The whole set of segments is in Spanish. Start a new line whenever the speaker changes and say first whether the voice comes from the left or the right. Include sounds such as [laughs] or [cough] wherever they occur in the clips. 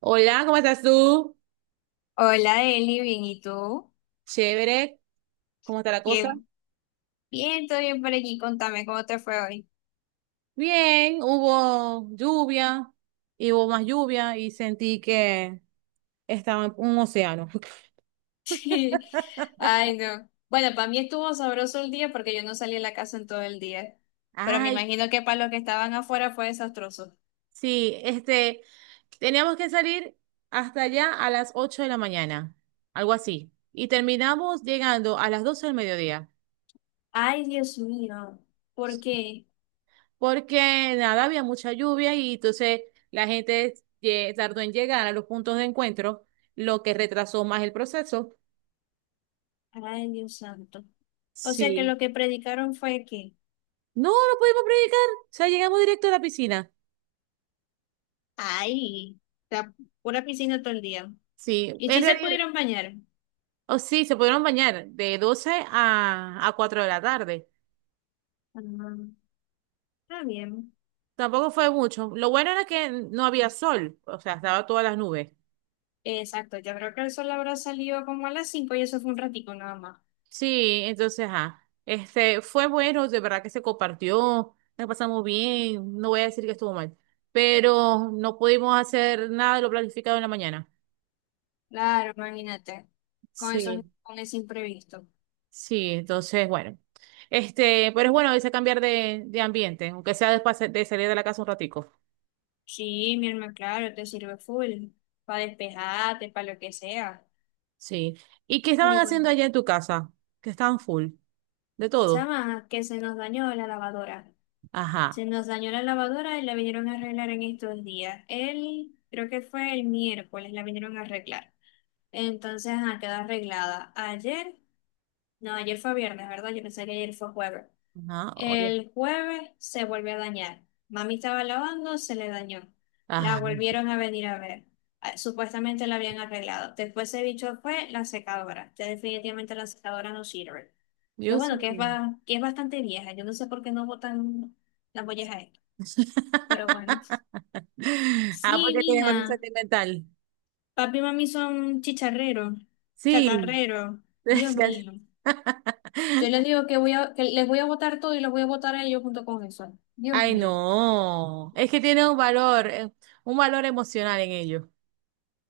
right: Hola, ¿cómo estás tú?
left: Hola, Eli, bien, ¿y tú?
right: Chévere, ¿cómo está la cosa?
left: Qué bien, todo bien por aquí. Contame cómo te fue hoy.
right: Bien, hubo lluvia, y hubo más lluvia y sentí que estaba en un océano. [laughs]
left: [laughs] Ay, no. Bueno, para mí estuvo sabroso el día porque yo no salí de la casa en todo el día. Pero me
right: Ay,
left: imagino que para los que estaban afuera fue desastroso.
right: sí, teníamos que salir hasta allá a las 8 de la mañana, algo así. Y terminamos llegando a las 12 del mediodía,
left: Ay, Dios mío. ¿Por qué?
right: porque nada, había mucha lluvia y entonces la gente tardó en llegar a los puntos de encuentro, lo que retrasó más el proceso.
left: Ay, Dios santo. O sea que
right: Sí.
left: lo que predicaron fue que,
right: No, no pudimos predicar. O sea, llegamos directo a la piscina.
left: ay, la pura piscina todo el día.
right: Sí,
left: ¿Y
right: en
left: si se
right: realidad,
left: pudieron bañar?
right: oh, sí, se pudieron bañar de 12 a 4 de la tarde.
left: Ah, está bien.
right: Tampoco fue mucho. Lo bueno era que no había sol, o sea, estaba todas las nubes.
left: Exacto, yo creo que el sol habrá salido como a las 5 y eso fue un ratico nada más.
right: Sí, entonces, fue bueno, de verdad que se compartió, la pasamos bien, no voy a decir que estuvo mal, pero no pudimos hacer nada de lo planificado en la mañana.
left: Claro, imagínate, con eso,
right: Sí.
left: con ese imprevisto.
right: Sí, entonces, bueno. Este, pero es bueno a veces cambiar de ambiente, aunque sea después de salir de la casa un ratico.
left: Sí, mi hermano, claro, te sirve full, para despejarte, para lo que sea.
right: Sí. ¿Y qué
left: Y
right: estaban haciendo
left: bueno,
right: allá en tu casa? Que estaban full, de todo.
left: chama, que se nos dañó la lavadora.
right: Ajá.
left: Se nos dañó la lavadora y la vinieron a arreglar en estos días. El, creo que fue el miércoles, la vinieron a arreglar. Entonces, quedó arreglada. Ayer, no, ayer fue viernes, ¿verdad? Yo pensé que ayer fue jueves.
right: Ajá, oye.
left: El jueves se volvió a dañar. Mami estaba lavando, se le dañó. La
right: Ajá.
left: volvieron a venir a ver. Ah, supuestamente la habían arreglado. Después se bicho fue la secadora. Que definitivamente la secadora no sirve. Que
right: Dios
left: bueno, que es,
right: mío.
left: ba- que es bastante vieja. Yo no sé por qué no botan la molleja esta. Pero bueno.
right: [laughs] Ah,
left: Sí,
right: porque tiene un
left: mija.
right: sentimental.
left: Papi y mami son chicharreros,
right: Sí.
left: chatarreros. Dios mío. Yo les
right: [laughs]
left: digo que voy a, que les voy a botar todo y los voy a botar a ellos junto con eso. Dios
right: Ay,
left: mío.
right: no. Es que tiene un valor emocional en ello.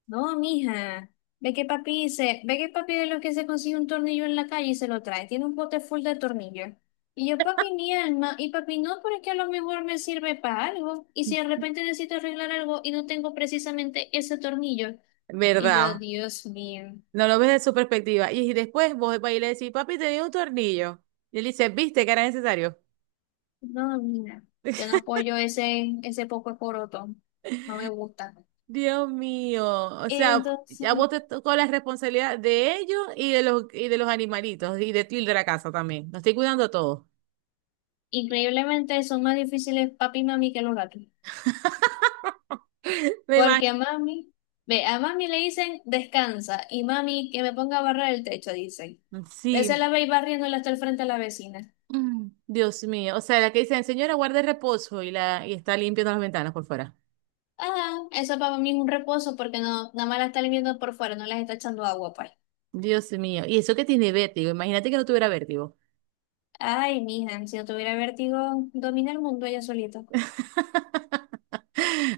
left: No, mija, ve que papi dice, ve que papi de los que se consigue un tornillo en la calle y se lo trae, tiene un bote full de tornillos. Y yo, papi, mi alma, y papi, no, pero es que a lo mejor me sirve para algo. Y si de repente necesito arreglar algo y no tengo precisamente ese tornillo. Y yo,
right: ¿Verdad?
left: Dios mío,
right: No lo ves de su perspectiva. Y después vos vas y le decís, papi, te dio un tornillo. Y él dice, ¿viste que era necesario?
left: no, mija, yo no apoyo ese poco de coroto, no me gusta.
right: Dios mío. O sea, ya
left: Entonces,
right: vos te tocó la responsabilidad de ellos y de los animalitos y de ti y de la casa también. Nos estoy cuidando todo.
left: increíblemente son más difíciles papi y mami que los gatos.
right: Me
left: Porque a
right: imagino.
left: mami, ve, a mami le dicen descansa y mami que me ponga a barrer el techo, dicen. Veces
right: Sí.
left: la veis barriéndola hasta el frente a la vecina.
right: Mm, Dios mío. O sea, la que dicen, señora, guarde reposo y, la, y está limpiando las ventanas por fuera.
left: Ah, eso para mí es un reposo porque no, nada más la está limpiando por fuera, no las está echando agua, pues.
right: Dios mío. Y eso que tiene vértigo. Imagínate que no tuviera vértigo.
left: Ay, mija, si no tuviera vértigo, domina el mundo ella solita.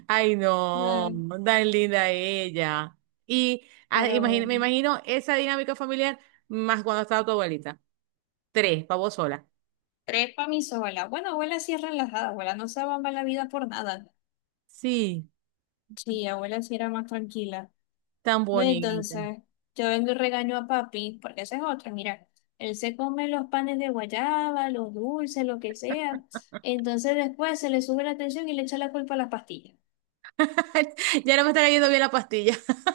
right: Ay, no,
left: Ay,
right: tan linda ella. Y
left: pero
right: me
left: bueno.
right: imagino esa dinámica familiar más cuando estaba tu abuelita. Tres, para vos sola.
left: Tres para mi sola. Bueno, abuela sí es relajada, abuela no se abamba la vida por nada.
right: Sí,
left: Sí, abuela sí era más tranquila.
right: tan
left: No,
right: bonita.
left: entonces, yo vengo y regaño a papi, porque esa es otra, mira, él se come los panes de guayaba, los dulces, lo que sea, entonces después se le sube la tensión y le echa la culpa a las pastillas.
right: [laughs] Ya no me está cayendo bien la pastilla. [laughs]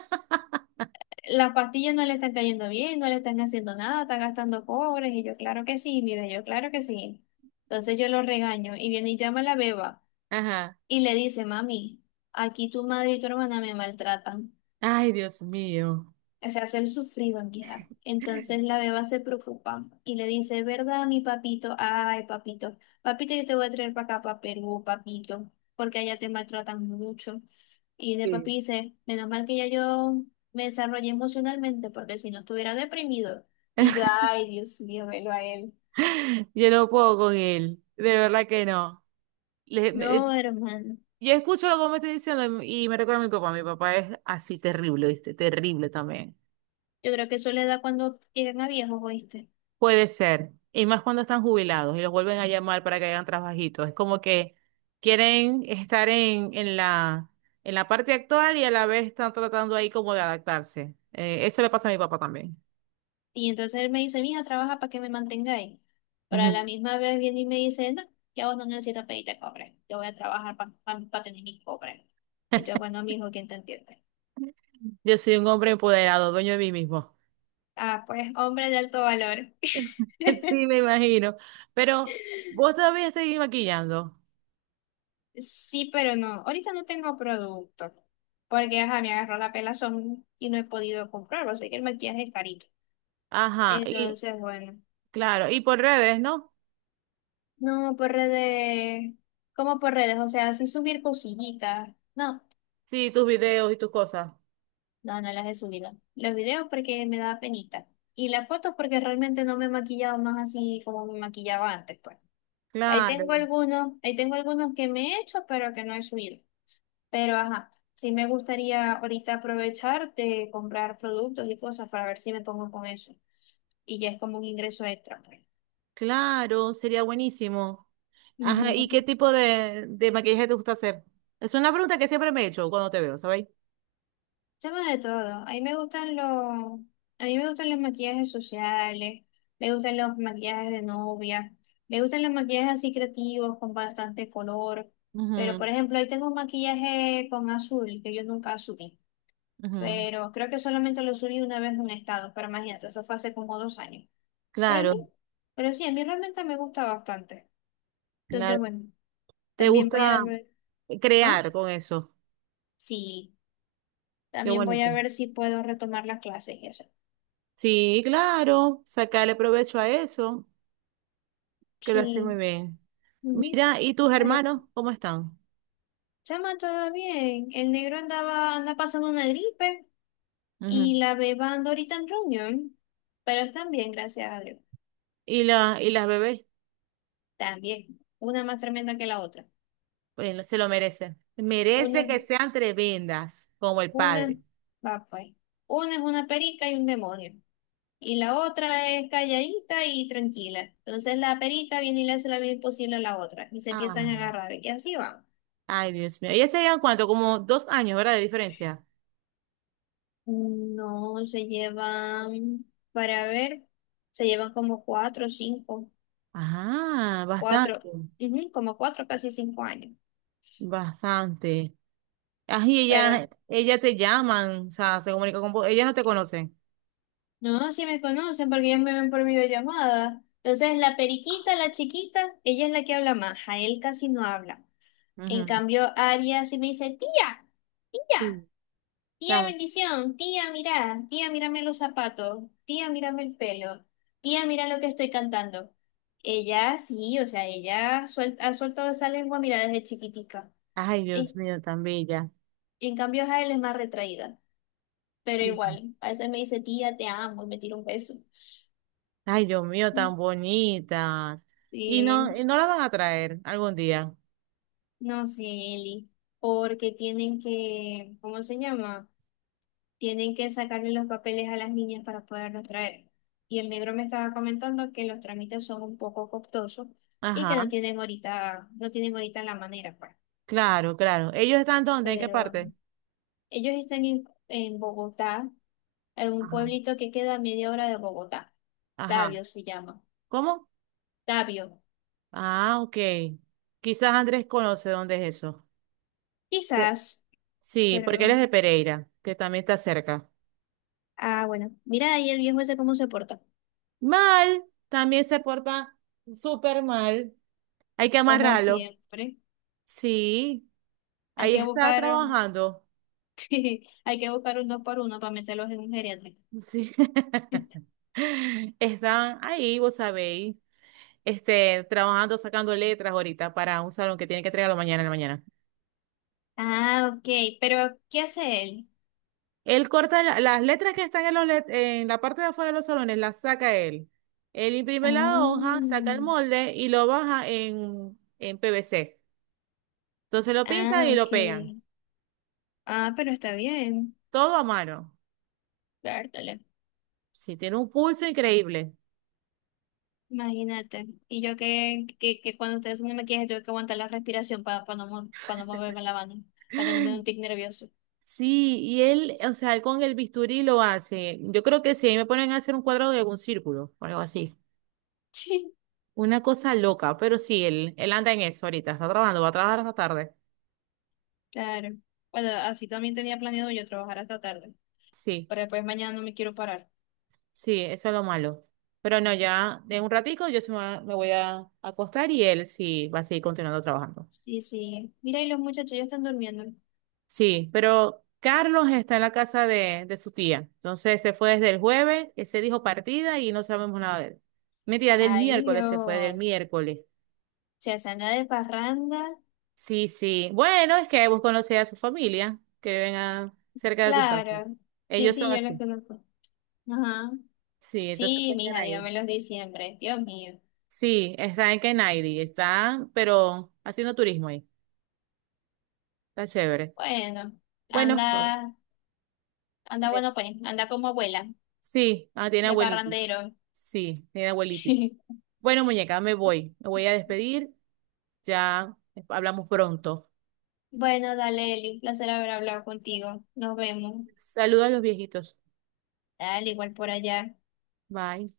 left: Las pastillas no le están cayendo bien, no le están haciendo nada, están gastando cobres, y yo, claro que sí, mira, yo, claro que sí. Entonces yo lo regaño, y viene y llama a la beba,
right: Ajá.
left: y le dice, mami, aquí tu madre y tu hermana me maltratan.
right: Ay, Dios mío.
left: O sea, hacer sufrido en mi. Entonces la beba se preocupa y le dice, ¿verdad, mi papito? Ay, papito, papito, yo te voy a traer para acá, para Perú, papito, porque allá te maltratan mucho. Y de
right: Sí.
left: papi dice, menos mal que ya yo me desarrollé emocionalmente, porque si no estuviera deprimido. Y yo, ay, Dios mío, velo a él.
right: Yo no puedo con él. De verdad que no. Le- me- eh,
left: No, hermano,
right: yo escucho lo que me está diciendo y me recuerda a mi papá. Mi papá es así terrible, ¿viste? Terrible también.
left: yo creo que eso le da cuando llegan a viejos, ¿oíste?
right: Puede ser. Y más cuando están jubilados y los vuelven a llamar para que hagan trabajitos. Es como que quieren estar en la parte actual y a la vez están tratando ahí como de adaptarse. Eso le pasa a mi papá también.
left: Y entonces él me dice, mija, trabaja para que me mantengáis. Pero a la
right: Ujú.
left: misma vez viene y me dice, no, ya vos no necesitas pedirte cobre. Yo voy a trabajar para tener mis cobres. Y yo, bueno, mijo, ¿quién te entiende?
right: Yo soy un hombre empoderado, dueño de mí mismo.
left: Ah, pues hombre de alto valor.
right: [laughs] Sí,
left: [laughs]
right: me imagino. Pero vos todavía seguís maquillando.
left: Sí, pero no. Ahorita no tengo producto. Porque, ajá, me agarró la pelazón y no he podido comprarlo. Sé que el maquillaje es carito.
right: Ajá. Y
left: Entonces, bueno.
right: claro, y por redes, ¿no?
left: No, por redes. ¿Cómo por redes? O sea, así subir cosillitas. No,
right: Sí, tus videos y tus cosas.
left: no, no las he subido. Los videos porque me da penita. Y las fotos porque realmente no me he maquillado más así como me maquillaba antes, pues. Ahí
right: Claro.
left: tengo algunos, ahí tengo algunos que me he hecho, pero que no he subido. Pero ajá, sí me gustaría ahorita aprovechar de comprar productos y cosas para ver si me pongo con eso. Y ya es como un ingreso extra, pues.
right: Claro, sería buenísimo. Ajá, ¿y qué
left: Ujú.
right: tipo de maquillaje te gusta hacer? Es una pregunta que siempre me he hecho cuando te veo, ¿sabéis?
left: Chama de todo. A mí me gustan los, a mí me gustan los maquillajes sociales, me gustan los maquillajes de novia, me gustan los maquillajes así creativos con bastante color. Pero por
right: Ujú,
left: ejemplo, ahí tengo un maquillaje con azul que yo nunca asumí.
right: ujú.
left: Pero creo que solamente lo subí una vez en un estado, pero imagínate, eso fue hace como 2 años. Pero a
right: Claro,
left: mí, pero sí, a mí realmente me gusta bastante. Entonces,
right: claro.
left: bueno,
right: ¿Te
left: también voy a
right: gusta
left: ver, ah,
right: crear con eso?
left: sí,
right: Qué
left: también voy
right: bonito.
left: a ver si puedo retomar las clases y eso.
right: Sí, claro, sacarle provecho a eso, que lo hace muy
left: Sí.
right: bien.
left: Ujú.
right: Mira, ¿y tus
left: Pero,
right: hermanos cómo están?
left: chama, todo bien. El negro andaba, anda pasando una gripe
right: Ujú.
left: y la beba anda ahorita en reunión. Pero están bien, gracias a Dios.
right: ¿Y y las bebés?
left: También. Una más tremenda que la otra.
right: Bueno, se lo merecen. Merece
left: Una,
right: que sean tremendas, como el
left: una,
right: padre.
left: va pues. Una es una perica y un demonio. Y la otra es calladita y tranquila. Entonces la perica viene y le hace la vida imposible a la otra. Y se empiezan a
right: Ah.
left: agarrar. Y así van.
right: Ay, Dios mío. ¿Ella se llevan cuánto? Como dos años, ¿verdad? De diferencia.
left: No, se llevan, para ver, se llevan como 4 o 5.
right: Ajá,
left: Cuatro,
right: bastante.
left: ujú, como 4, casi 5 años.
right: Bastante. Ay,
left: Pero
right: ella te llaman, o sea, se comunica con vos. Ella no te conoce.
left: no, sí me conocen porque ellos me ven por videollamada. Entonces, la periquita, la chiquita, ella es la que habla más, a él casi no habla. En
right: Ujú.
left: cambio, Aria sí me dice, tía, tía,
right: Sí.
left: tía
right: Tan-
left: bendición, tía, mira, tía, mírame los zapatos, tía, mírame el pelo, tía, mira lo que estoy cantando. Ella sí, o sea, ella ha soltado esa lengua, mira, desde chiquitica.
right: Ay, Dios
left: Y,
right: mío, tan bella.
left: en cambio, Jael es más retraída. Pero
right: Sí.
left: igual, a veces me dice, tía, te amo, y me tira un beso.
right: Ay, Dios mío, tan bonitas.
left: Sí,
right: Y no la van a traer algún día.
left: no sé, Eli, porque tienen que, ¿cómo se llama? Tienen que sacarle los papeles a las niñas para poderlos traer. Y el negro me estaba comentando que los trámites son un poco costosos y que
right: Ajá,
left: no tienen ahorita la manera, pues.
right: claro, claro. ¿Ellos están dónde? ¿En qué
left: Pero
right: parte?
left: ellos están en Bogotá, en un
right: Ajá.
left: pueblito que queda a media hora de Bogotá.
right: Ajá.
left: Tabio se llama.
right: ¿Cómo?
left: Tabio.
right: Ah, ok. Quizás Andrés conoce dónde es eso.
left: Quizás,
right: Sí, porque eres
left: pero
right: de Pereira, que también está cerca.
left: ah, bueno, mira ahí el viejo ese cómo se porta,
right: Mal, también se porta súper mal. Hay que
left: como
right: amarrarlo.
left: siempre.
right: Sí,
left: Hay
right: ahí
left: que
right: está
left: buscar,
right: trabajando.
left: [laughs] sí, hay que buscar un dos por uno para meterlos en un geriatra.
right: Sí.
left: [laughs]
right: [laughs] Están ahí, vos sabéis, este, trabajando, sacando letras ahorita para un salón que tiene que entregarlo mañana en la mañana.
left: Ah, ok, pero ¿qué hace él?
right: Él corta las letras que están en la parte de afuera de los salones, las saca él. Él
left: Ah,
right: imprime la hoja, saca el molde y lo baja en PVC. Entonces lo pintan y lo
left: ok.
right: pegan.
left: Ah, pero está bien,
right: Todo a mano.
left: vértale.
right: Sí, tiene un pulso increíble.
left: Imagínate. Y yo que cuando ustedes no me quieren, tengo que aguantar la respiración para no, pa no moverme la mano, para que no me dé un tic nervioso.
right: Sí, y él, o sea, él con el bisturí lo hace. Yo creo que sí, ahí me ponen a hacer un cuadrado de algún círculo o algo así.
left: [laughs] Sí,
right: Una cosa loca, pero sí, él anda en eso ahorita, está trabajando, va a trabajar hasta tarde.
left: claro. Bueno, así también tenía planeado yo trabajar hasta tarde,
right: Sí,
left: pero después mañana no me quiero parar.
right: sí, eso es lo malo. Pero no, ya de un ratico yo se me, me voy a acostar y él sí va a seguir continuando trabajando.
left: Sí, sí. Mira, y los muchachos ya están durmiendo.
right: Sí, pero Carlos está en la casa de su tía. Entonces se fue desde el jueves, se dijo partida y no sabemos nada de él. Mentira, del
left: Ay,
right: miércoles se fue, del
left: Dios.
right: miércoles.
left: Se hacen la de parranda.
right: Sí, sí. Bueno, es que vos conocés a su familia, que viven a- cerca de tus casas.
left: Claro. Sí,
right: Ellos son
left: sí, yo los
right: así.
left: conozco. Ajá.
right: Sí, entonces está
left: Sí,
right: en
left: mija,
right: Canaima.
left: dígame los diciembre. Dios mío.
right: Sí, está en Kenaidi, está, pero haciendo turismo ahí. Está chévere.
left: Bueno,
right: Bueno, Flor,
left: anda, anda
right: ve-
left: bueno, pues, anda como abuela,
right: sí, ah, tiene
left: de
right: abuelitos.
left: parrandero. [laughs]
right: Sí, tiene abuelitos.
left: Sí.
right: Bueno, muñeca, me voy. Me voy a despedir. Ya hablamos pronto.
left: Bueno, dale, Eli, un placer haber hablado contigo. Nos vemos.
right: Saludos a los viejitos.
left: Dale, igual por allá.
right: Bye.